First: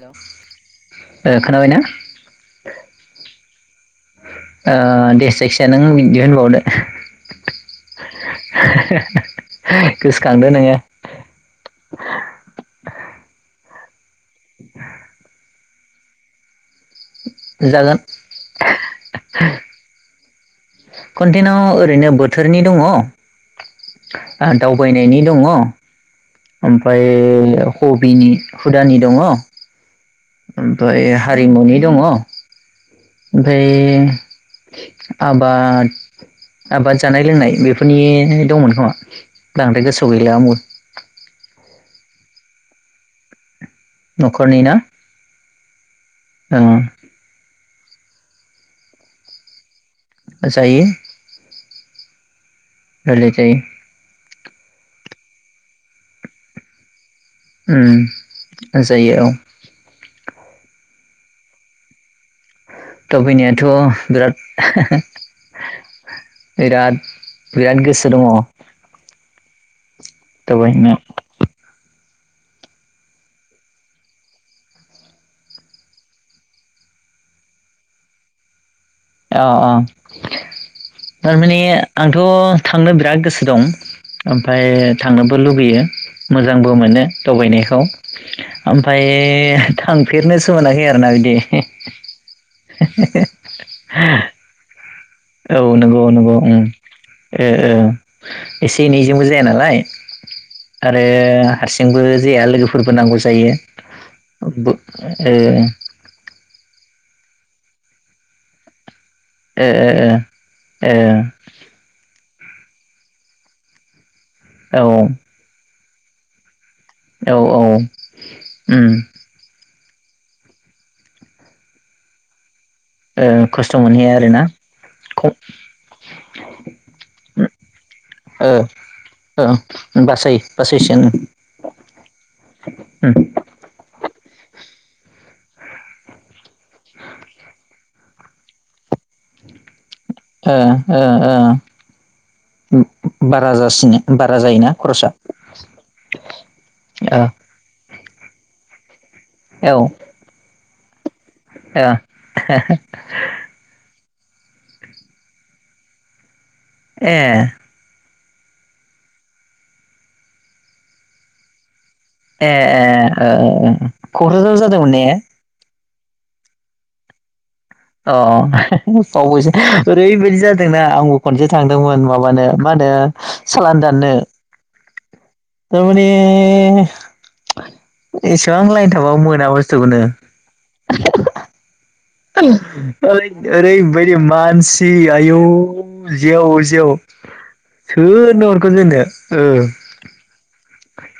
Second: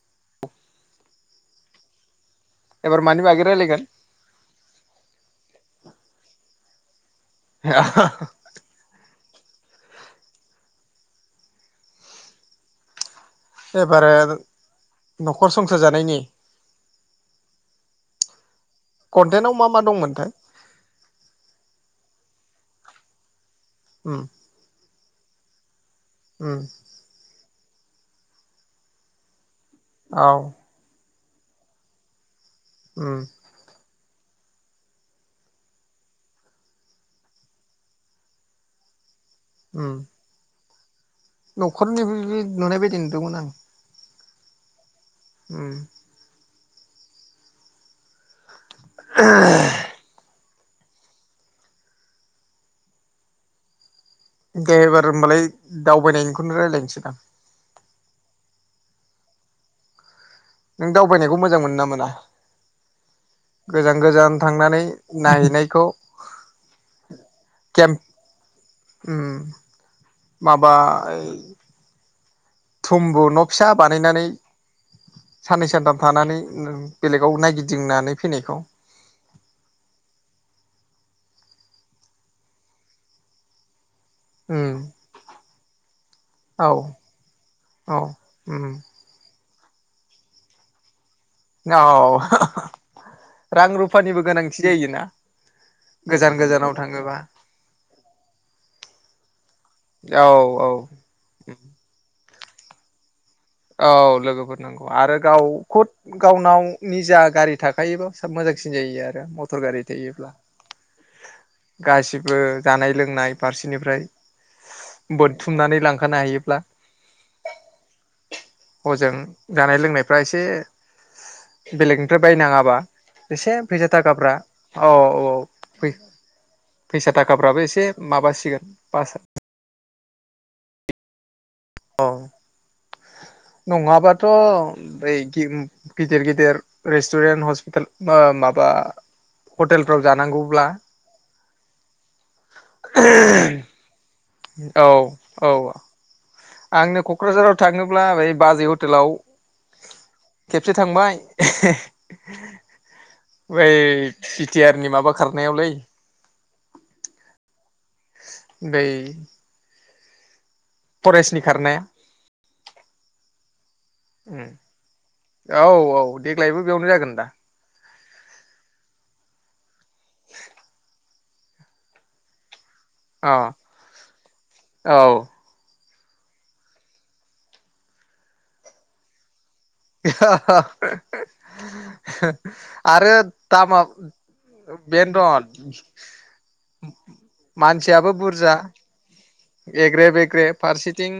Hello ए खोनाबायना ओ एबार मानि बागै रायलायगोन दे जायखिजाया नों दिहुनबावदो [inaudible] [unintelligible] गोसोखांदो नोङो। [unintelligible] [unintelligible] न'खर संसार जानायनि जागोन। कन्टेनाव मा मा दंमोनथाय। कन्टेनाव ओरैनो बोथोरनि दङ। आ उम दाव बयनायनि दङ। उम ओमफ्राय हबिनि हुदानि दङ। औ ओफाय हा हारिमुनि दङ'। उम ओमफ्राय आबाद आबाद जानाय लोंनाय बेफोरनि दंमोन खोमा। बांद्राय उम गोसोआव गैला आंबो। [inaudible] ओद नुनायबायदि नुदोंमोन आं। न'खरनि ना उम। ओं। [inaudible] होजायो। रायलायजायो। दे एबार होमबालाय दावबायनायनिखौनो रायलायनोसै दां। उम जायो औ। नों दावबायनायखौ मोजां मोनो ना मोना? गोजान दावबायनायाथ' गोजान थांनानै बिराद नायहैनायखौ बिराद बिराद केम्प गोसो दङ' उम माबा दावबायनायाव‌। थुम्बु न' फिसा बानायनानै साननै सानथाम थानानै उम बेलेगाव नायगिदिंनानै फैनायखौ। औ औ थारमाने आंथ' थांनो बिराद गोसो दं। ओमफ्राय उम थांनोबो लुबैयो मोजांबो औ मोनो दावबायनायखौ औ उम ओमफ्राय थांफेरनोसो मोनाखै आरो ना बि औ रां रुफ फानिबो गोनांथि जायो। इना औ नंगौ नंगौ उम ओ ओ एसे एनैजोंबो जाया नालाय औ औ आरो हारसिंबो जाया लोगोफोरबो नांगौ जायो औ लोगोफोर बो नांगौ आरो ओ गाव ख'द गावनाव निजा गारि थाखायोबा सोब मोजांसिन जायो आरो मथर गारि थायोब्ला गासि बो जानाय लोंनाय फारसेनिफ्राय ओ ओ बुथुमनानै लां खानो हायोब्ला औ औ। उम हजों जानाय लों नायफ्रा एसे बेलेगनिफ्राय बायनाङाबा ओ एसे खस्थ' फैसा मोनहैया थाखाफ्रा आरोना औ ख औ फै फैसा थाखाफ्राबो एसे ओ माबासिगोन बासा ओ बासै बासैसोनो औ नङाबाथ' बै गिदिर गिदिर रेस्टुरेन्ट हस्पिताल माबा हटेलफ्राव ओ जानांगौब्ला ओ ओ बारा जासिनो बार रा जायोना औ खरसा? औ आंनो ओ क'क्राझाराव थाङो ब्ला बै बाजै हटेलाव औ ओ खेबसे थांबाय ए [unintelligible] बि टि आर नि माबा खारनायावलै ए बै फरेस्टनि खारनाया ए ए [unintelligible] क'क्राझाराव जादोंमोन ने? औ औ देग्लायबो बेयावनो जागोन दा। अ [unintelligible] ओरैबायदि जादोंना आंबो खनसे थांदोंमोन माबानो मा होनो अ सालान दाननो औ। थारमाने एसेबां लायनथाबाबो मोना बु [unintelligible] [unintelligible] आरो ओरै दामा ओरैबायदि मानसि आयौ बेनोथ' जेव जेव मानसियाबो सोरनो बुरजा हरगोन जोंनो ओ एग्रे बेेग्रे फारसि थिं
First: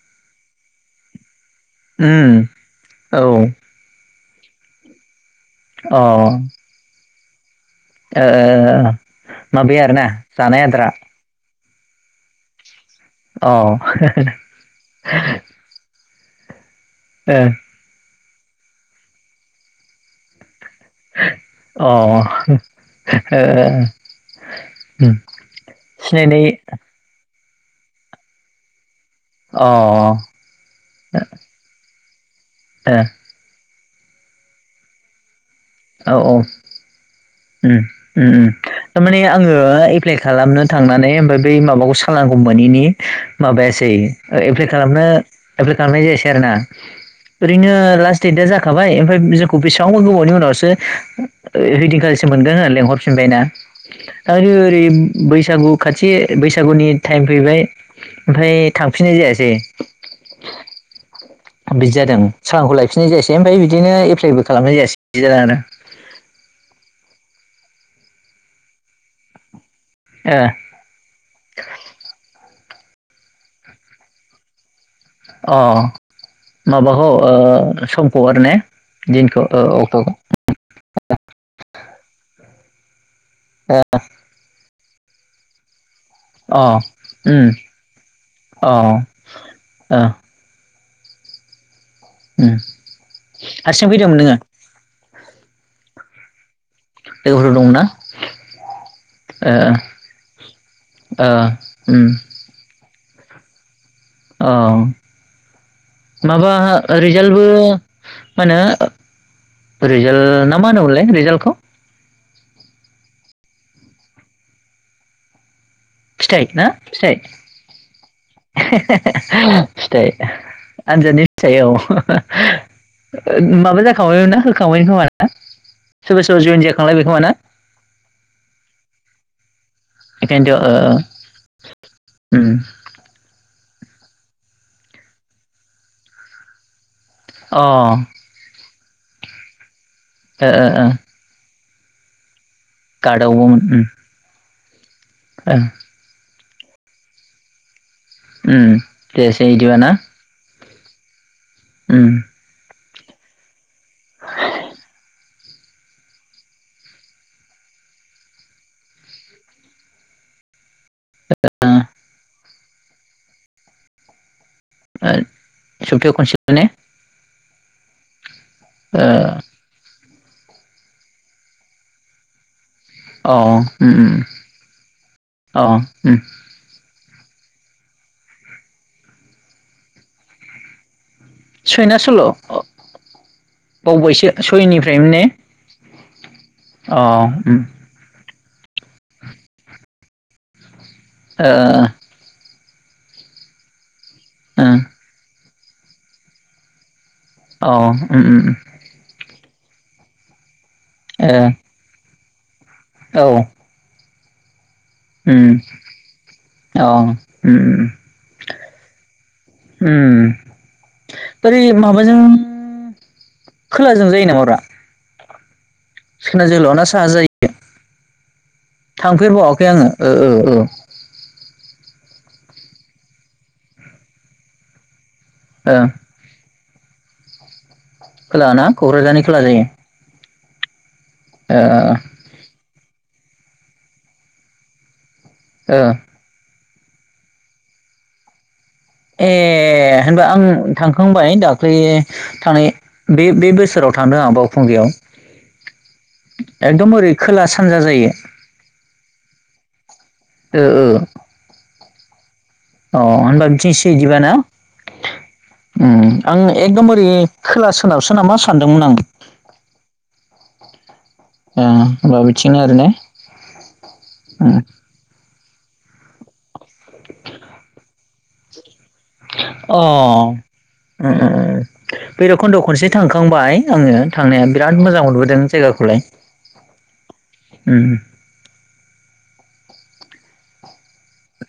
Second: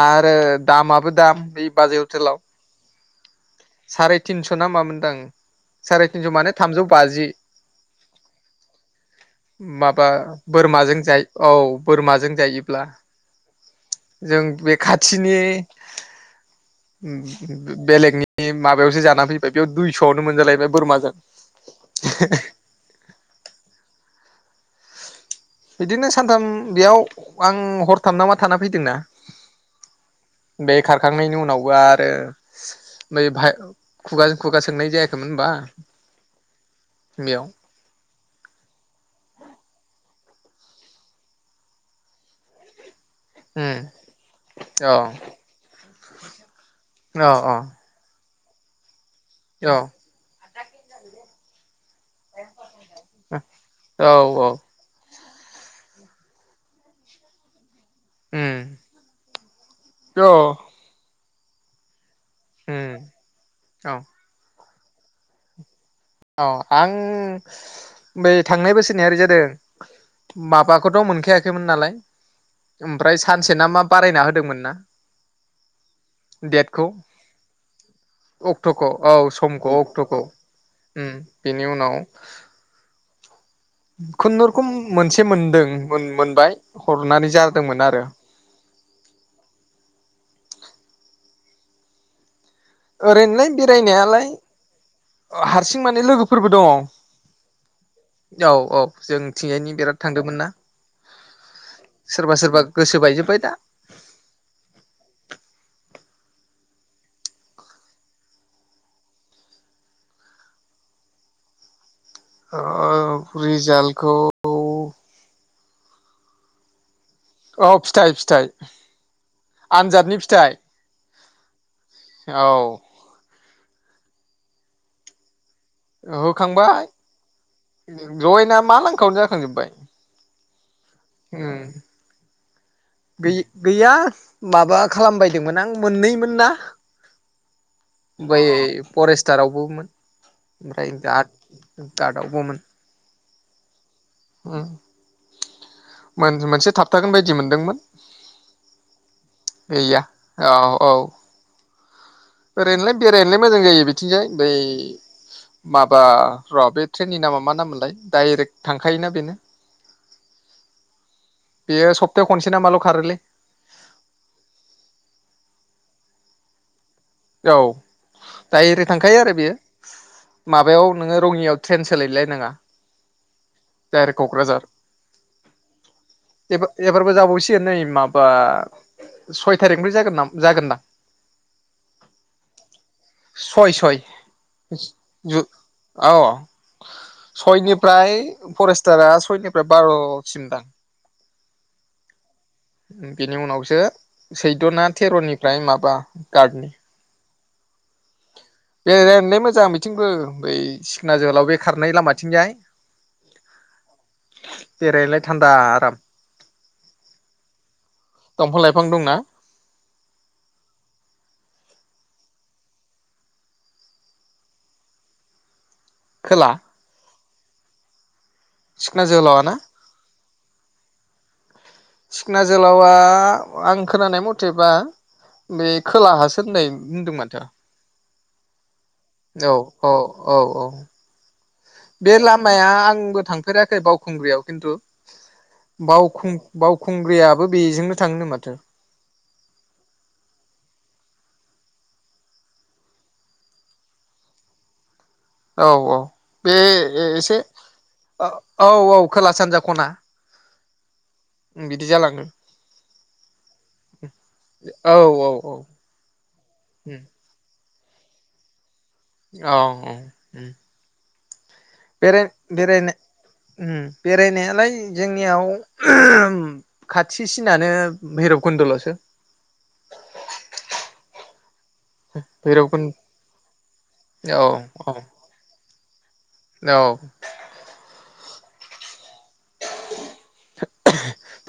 आरो दामाबो दाम बे बाजै उम हटेलाव औ थिनस' ना मामोनदां ओ साराय थिनस' माने थामजौ बाजि ओ माबाया आरोना माबा जानाय आदारा बोरमाजों जायो औ बोरमाजों जायोब्ला जों बे खाथिनि औ बेलेगनि माबायावसो जानानै फैबाय बेयाव दुइस'आवनो मोनजालायबाय बोरमाजों अ ओ बिदिनो सानथाम सिनायनाय बेयाव आं हरथाम नामा थाना फैदों ना अ बे खारखांनायनि उनावबो आ रो नै बाहाय खुगाजों खुगा सोंनाय जायाखैमोन होनबा औ औ बेयाव उम उम उम थारमाने आंङो एप्लाइ खालामनो थांनानै ओमफाय बै माबाखौ सालानखौ मोनैनि माबायासै उम एप्लाइ औ खालामनो रो खालामनाय जायासै आरो ना औ ओरैनो लास देटआ जाखाबाय ओमफाय जोंखौ औ बेसेबांबा गोबावनि उनाव सो सो‌ रिदिं गोदानसो मोनगोन होननानै लिंहरफिनबायना औ औ आरो ओरै बैसागु खाथि बैसागुनि टाइम फैबाय ओमफाय उम थांफिननाय जायासै औ बिदि जादों सालानखौ उम लाफिननाय जायासै ओमफाय बिदिनो औ एप्लाइबो खालामनाय जायासै बिदि जानानो [inaudible] औ आं बै थांनाय बोसोरनिया ओरै जादों आरो माबाखौथ' मोनखायाखैमोन नालाय ओमफ्राय सानसे ना मा बारायना होदोंमोन ना। अ डेटखौ माबाखौ ओ समखौ आरो ने अक्ट'खौ औ दिनखौ ओ समखौ अक्टखौ उम बिनियाव उनाव अ खुनुरुखुम मोनसे मोनदों। मोन-मोनबाय हरनानै उम जादोंमोन आरो। अ ओ उम ओरैनोलाय हारसिं फैदोंमोन बेरायनायालाय नोंङो? हारसिं माने लोगोफोरबो दं। लोगोफोर दंमोनना औ-औ जों थिंजायनि ओ बिराद थांदोंमोन ना ओ उम सोरबा-सोरबा गोसो बायजोब्बाय दा ओ माबा रिजाल्टबो मा होनो रिजाल्ट ना मा होनोमलै रिजाल्टखौ ओ रिजालखौ फिथाइ ना फिथाइ औ फिथाइ फिथाइ [unintelligible] फिथाइ आनजादनि फिथाइयाव औ [unintelligible] माबा जाग [unintelligible] ना होखाबायआनो खोमा ना ओ सोरबा सोरबा जयेन होखांबाय जाखांलायबाय खोमा ना जयेना मा लांखावनो जा खांजोबबाय बेखायनोथ ओ उम गै-गैया माबा खालामबायदोंमोन आं मोननैमोन ना ओ उम अ ओ बै फरेस्टारावबो मोन ओ ओमफ्राय गा ददावबो मोन। गादावबो मोन उम। ओ ओ मोन-मोनसे थाबथागोन बायदि मोनदोंमोन। उम जायासै इदिबा ना। गैया औ औ उम ओरैनो नोलाय बेरायनोलाय मोजां जायो बिथिंजाय बै माबा र' बे ट्रेननि नामा मा नाम मोनलाय डाइरेक्ट थांखायोना बेनो। ओ बेयो सप्तायाव खनसे ना मा ल' खारोलै। ओ, सबथायाव खनसे माने औ दायरेक थांखायो आरो बेयो माबायाव नोङो रङियाव ट्रेन सोलाय लायनाङा। अ उम उम [inaudible] अ उम फोरबो जाबावसिगोन नै माबा सय थारिख निफ्राय जागोन जागोनदा सय ना सल्ल'? सय सय बावैसो सयनिफ्रायनो ने जु औ [inaudible] अ उम सयनिफ्राय फरेस्टारा सयनिफ्राय बार'सिम दां। ओ ओओ उन बेनि उनावसो सैद' ना थेर'नि फ्राय माबा गादनि अ उम उम बे [unintelligible] मोजां मिथिंबो बै सिखोना जोहोलाव बे खारनाय लामा थिंजाय औ बेरायनोलाय थान्दा उम आराम [inaudible] अ अ अ उम दंफां लाइफां दंना उम उम बोरै माबा जों खोलाजों जायो नामा ब्रा? सिखोना खोला जोलाव ना साहा जायो सिखना जोहोलावा ना थांफेरबावाखै ओ ओ ओ। सिखना जोलावआ आं खोनानाय मथेबा बे ओ खोला हासोननाय बुंदों माथो खोलाना क'क्राझारनि खोला जायो। औ औ औ ओ बे लामाया आं बो थांफेराखै बावखुंग्रियाव खिन्थु ओ बावखुं बावखुंग्रियाबो बेजोंनो थाङोनो माथो। ए होनबा आं थांखांबाय दाख्लै थांनाय बे बे बोसोराव थांदों आंहा बावखुंगियाव। औ औ बे ओरै ए-एसे खोला सानजा जायो ओ-औ औ खोला सानजा ख'ना। ओ ओ बिदि जालाङो अ होनबा बिथिंसे बिदिब ना? औ औ औ उम आं एखदम उम बोरै खोलासो सोनाबसो नामा सानदोंमोन आं। औ औ उम ओ होनबा बेराय बिथिंनो आरो बेराय ने उम उम बेरायनायालाय जोंनियाव खाथिसिनानो भैरब कुन्दल'सो। अह उम उम भैरब खन्द' खनसे भैरबकुन्द थांखांबाय आङो औ थांनाया बिराद औ मोजां मोनबोदों जायगाखौलाय। औ। उम सो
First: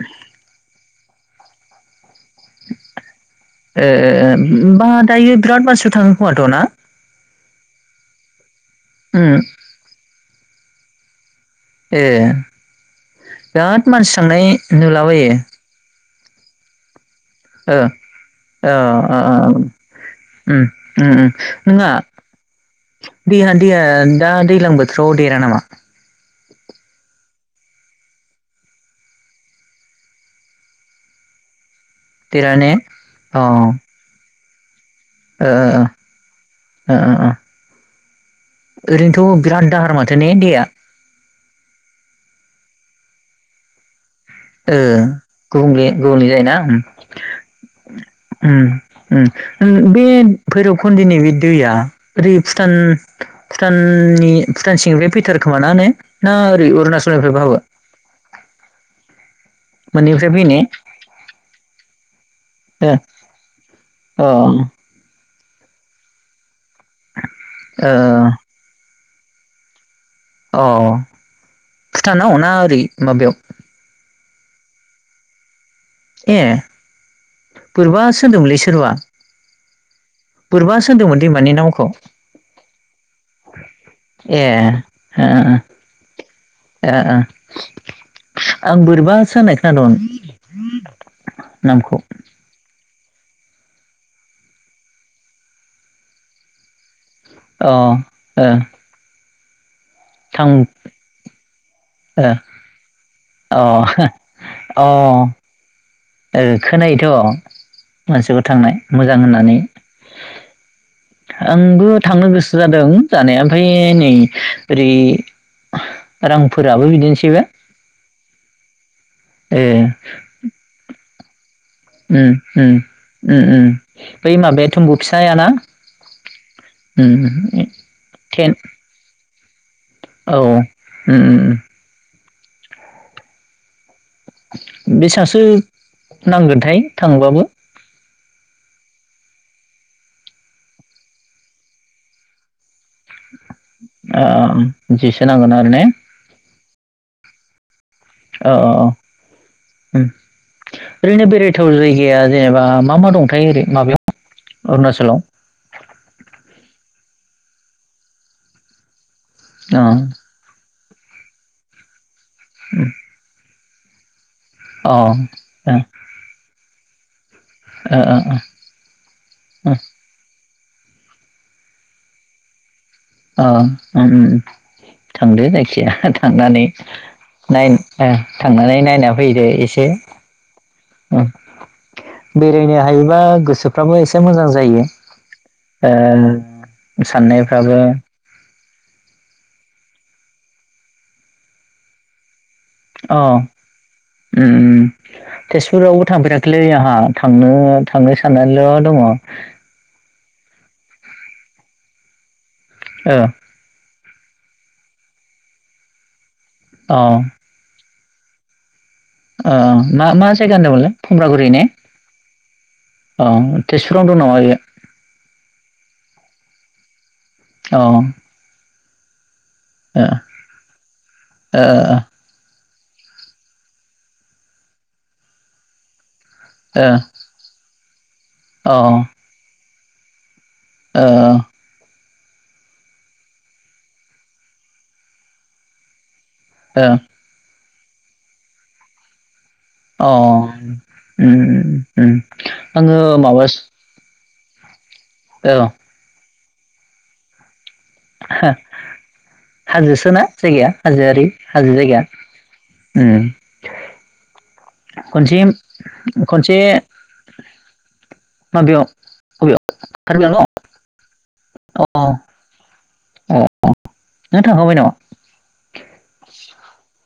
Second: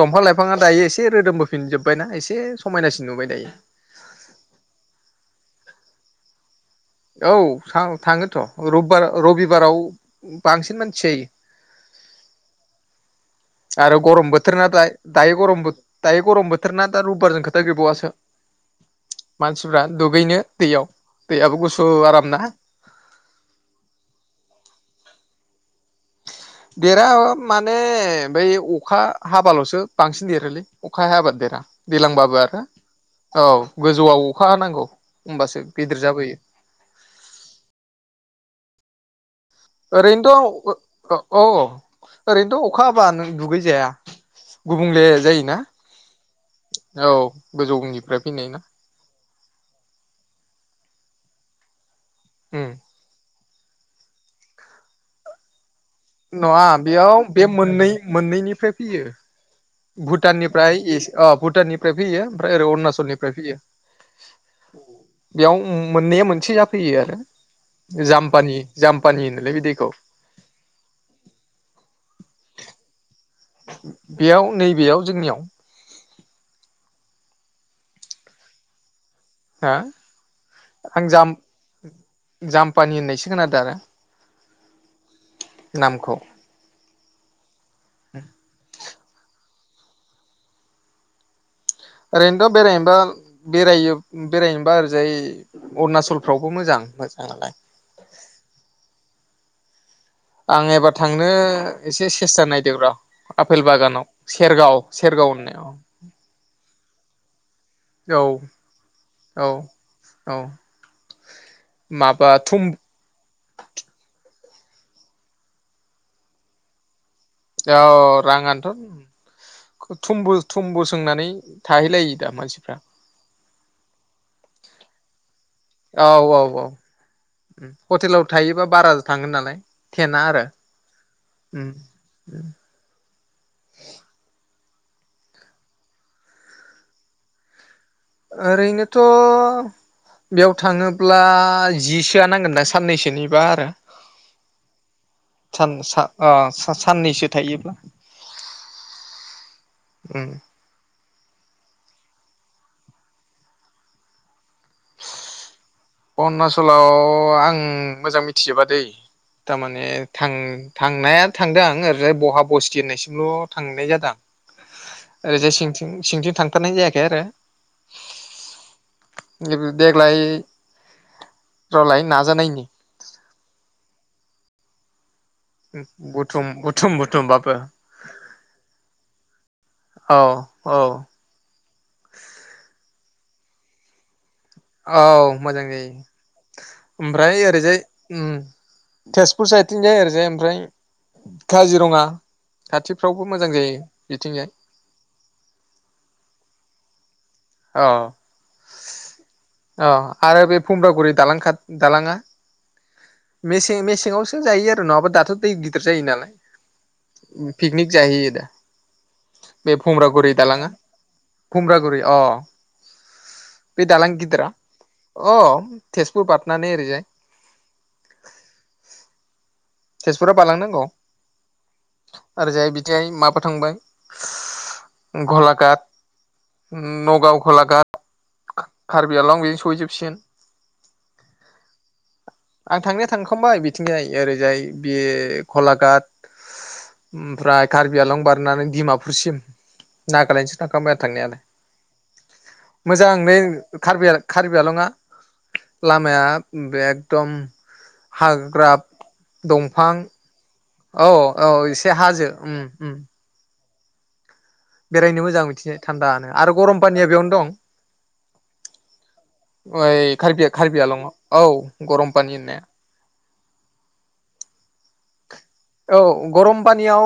दंफां लाइफाङा दायो एसे से रोदोम बोफिनजोबबायना एस ए बा दायो बिराद मानसिफोर थाङो खोमाथ' ना? औ थाङोथ'। रबबार उम रबिबाराव बांसिन मानसि जायो। ए बिराद आरो मानसि गरम थांनाय बोथोरना दा नुलाबायो। दायो गरम दायो गरम बोथोर ना ओ ओ आ आ ओं मानसिफ्रा दुगैनो उम दैयाव उम दैयाबो गुसु नोङा आरामना। दैया दैया दा दैलां बो थोराव देरा नामा? देरा माने बै अखा हाबाल'सो बांसिन देरोलै अखा हायाबा देरा। दैलांबाबो देरा आरो ने अ औ गोजौआव अखा हानांगौ। ओ ओ होमबासो गिदिर जाबोयो। ओ ओ ओ ओ। ओरैनोथ' बिराद दाहार माथो ने ओरैनोथ' दैया ओ अह। ओरैनोथ' अखा हाबा नों दुगैजाया। ओ गुबुंले जायोना गुबुंले गुबुंले जायोना उम औ गोजौनिफ्राय फैनाय ना उम उम उम बे भैरब खुन्दिनि बे दैया ओरै उम भुटान भुटाननि भुटान सिंनिफ्राय फैथारोखोमा ना ने? ना नङा ओरै बेयाव अरुणाचलनिफ्रायबो बे हाबो मोननै मोननैनिफ्राय फैयो। मोननैनिफ्राय फैयो ने भुटाननिफ्राय इस अ भुटाननिफ्राय फैयो ओमफ्राय ओरै अरुणाचलनिफ्राय फैयो। ओ बेयाव उम मोननैया मोनसे जा फैयो आरो अ ओ जाम्फानि जाम फानिल होनोलै बि दैखौ। अ भुटानाव ना ओरै माबायाव बेयाव नै बेयाव जोंनियाव ए बोरैबा सो होनदोंमोनलै सोरबा हा बोरैबा आं सोंदोंमोन दैमानि नामखौ जाम्प जाप्मानि होननायसो खोनादों आरो ए नामखौ ए ओ आं बोरैबासो होननाय खो खोनादों ओरैनोथ' बेरायनोबा बेरायो बेरायनोबा ओरैजाय अरुणाचलफ्रावबो मोजां मोजाङालाय अ ओ थां ओ आं एबार थांनो एसे अ सेस्था नायदों र' अ आपेल बागानाव सेरगाव सेरगाव होननायाव ओं खोनायोथ' औ मानसिफोर थांनाय मोजां होननानै औ औ आंबो थांनो माबा गोसो थुम जादों जानाया ओमफ्राय नै ओरै रांफोराबो बिदिनो औ ए राङानोथ' थुमबो थुमबो सोंनानै थाहैलायो दा ओम मानसिफ्रा ओम ओम ओम बै माबाया थम्बु फिसायाना औ औ औ उम ओम हटेलाव टेन थायोबा बारा थाङ गोन नालाय टेना औ आरो ओम ओम उम [inaudible] बेसांसो नांगोनथाय थांबाबो ओरैनोथ' बेयाव थाङोब्ला जिसोआ नांगोन ना साननैसोनि बा आरो ओ बिदिसो नांगोन आरो सान ने सा ओ सा-सा साननैसो थायोब्ला औ औ ओम उम ओरैनो बेरायथाव जायगाया जेनेबा मा मा दंथाय ओरै माबायाव अरुणाचलाव अरुणाचलाव आं मोजां मिथिजोबा दै अ थारमाने थां थांनाया थांदों आं ओरै बहा बस्थि होननायसिमल' थांनाय जादों आं अ ओ ओरैजाय सिंथिं सिंथिं थांथारनाय जायाखै आरो ओ ओ ओ नैबे देगलाय रलाय नाजानायनि अ उम [inaudible] थांदो जायखिजाया बुथुम थांनानै बुथुम बुथुमबाबो नाय थांनानै नायना फैयैदो एसे औ औ बेरायनो हायोबा गोसोफ्राबो एसे से मोजां जायो औ मोजां जायो ओ साननायफ्राबो ओम तेजपुर साइदथिंजाय आरैहाय ओमफ्राय काजिरङा अ खाथिफ्रावबो ओम मोजां जायो बिथिंजाय ओम तेजपुरावबो थांफेराखैलै आंहा थांनो औ थांनो साननानैल' दङ औ आरो बे फुमब्रागुरि दालां खाथ दालांङा अ मेसें मेस सिङावसो जायो आरो नङाबा दाथ' दै गिदिर जायो नालाय पिकनिक जायो दा अ बे मा मा भुमरागुरि जायगा दालाङा होनदोंमोनलाय फुमब्रागुरि ने भुमरागुरि अ अ बे दालां तेजपुरावनो दं नामा गिदिरा बेयो अ तेजप बादनानै एरैजाय औ तेजपुरा बालांनांगौ ओरैजाय बि [unintelligible] माबा थांबाय गलाघाट अ नगाव घलाघात ओ कार्बि आलं बि सहैजो सिन ओ आं थांनाया थांखांबाय बिथिंजाय ओरैजाय बे गलाघाट अ ओमफ्राय कार्बि आलं बारनानै डिमापुरसिम अ नागालेण्डसिम थांखांबाय आं थांनायालाय उम उम आङो माबा खार्बिआलंआ लामाया बेग दम हो दंफां हाजोसोना जायगाया औ हाजोआरि औ हाजो एसे जायगा हाजो ओम। [inaudible] बेरायनो खनसे मोजां बिथिंजाय थान्दानो आरो खनसे गरम पानिया बेयावनो दं माबेयाव बबेयाव अइ कार्बि आंलं कार्बि-कार्बि आलंआव। औ अ गरम पानि होननाया। अ नों थांखांबाय नामा? औ गरम पानियाव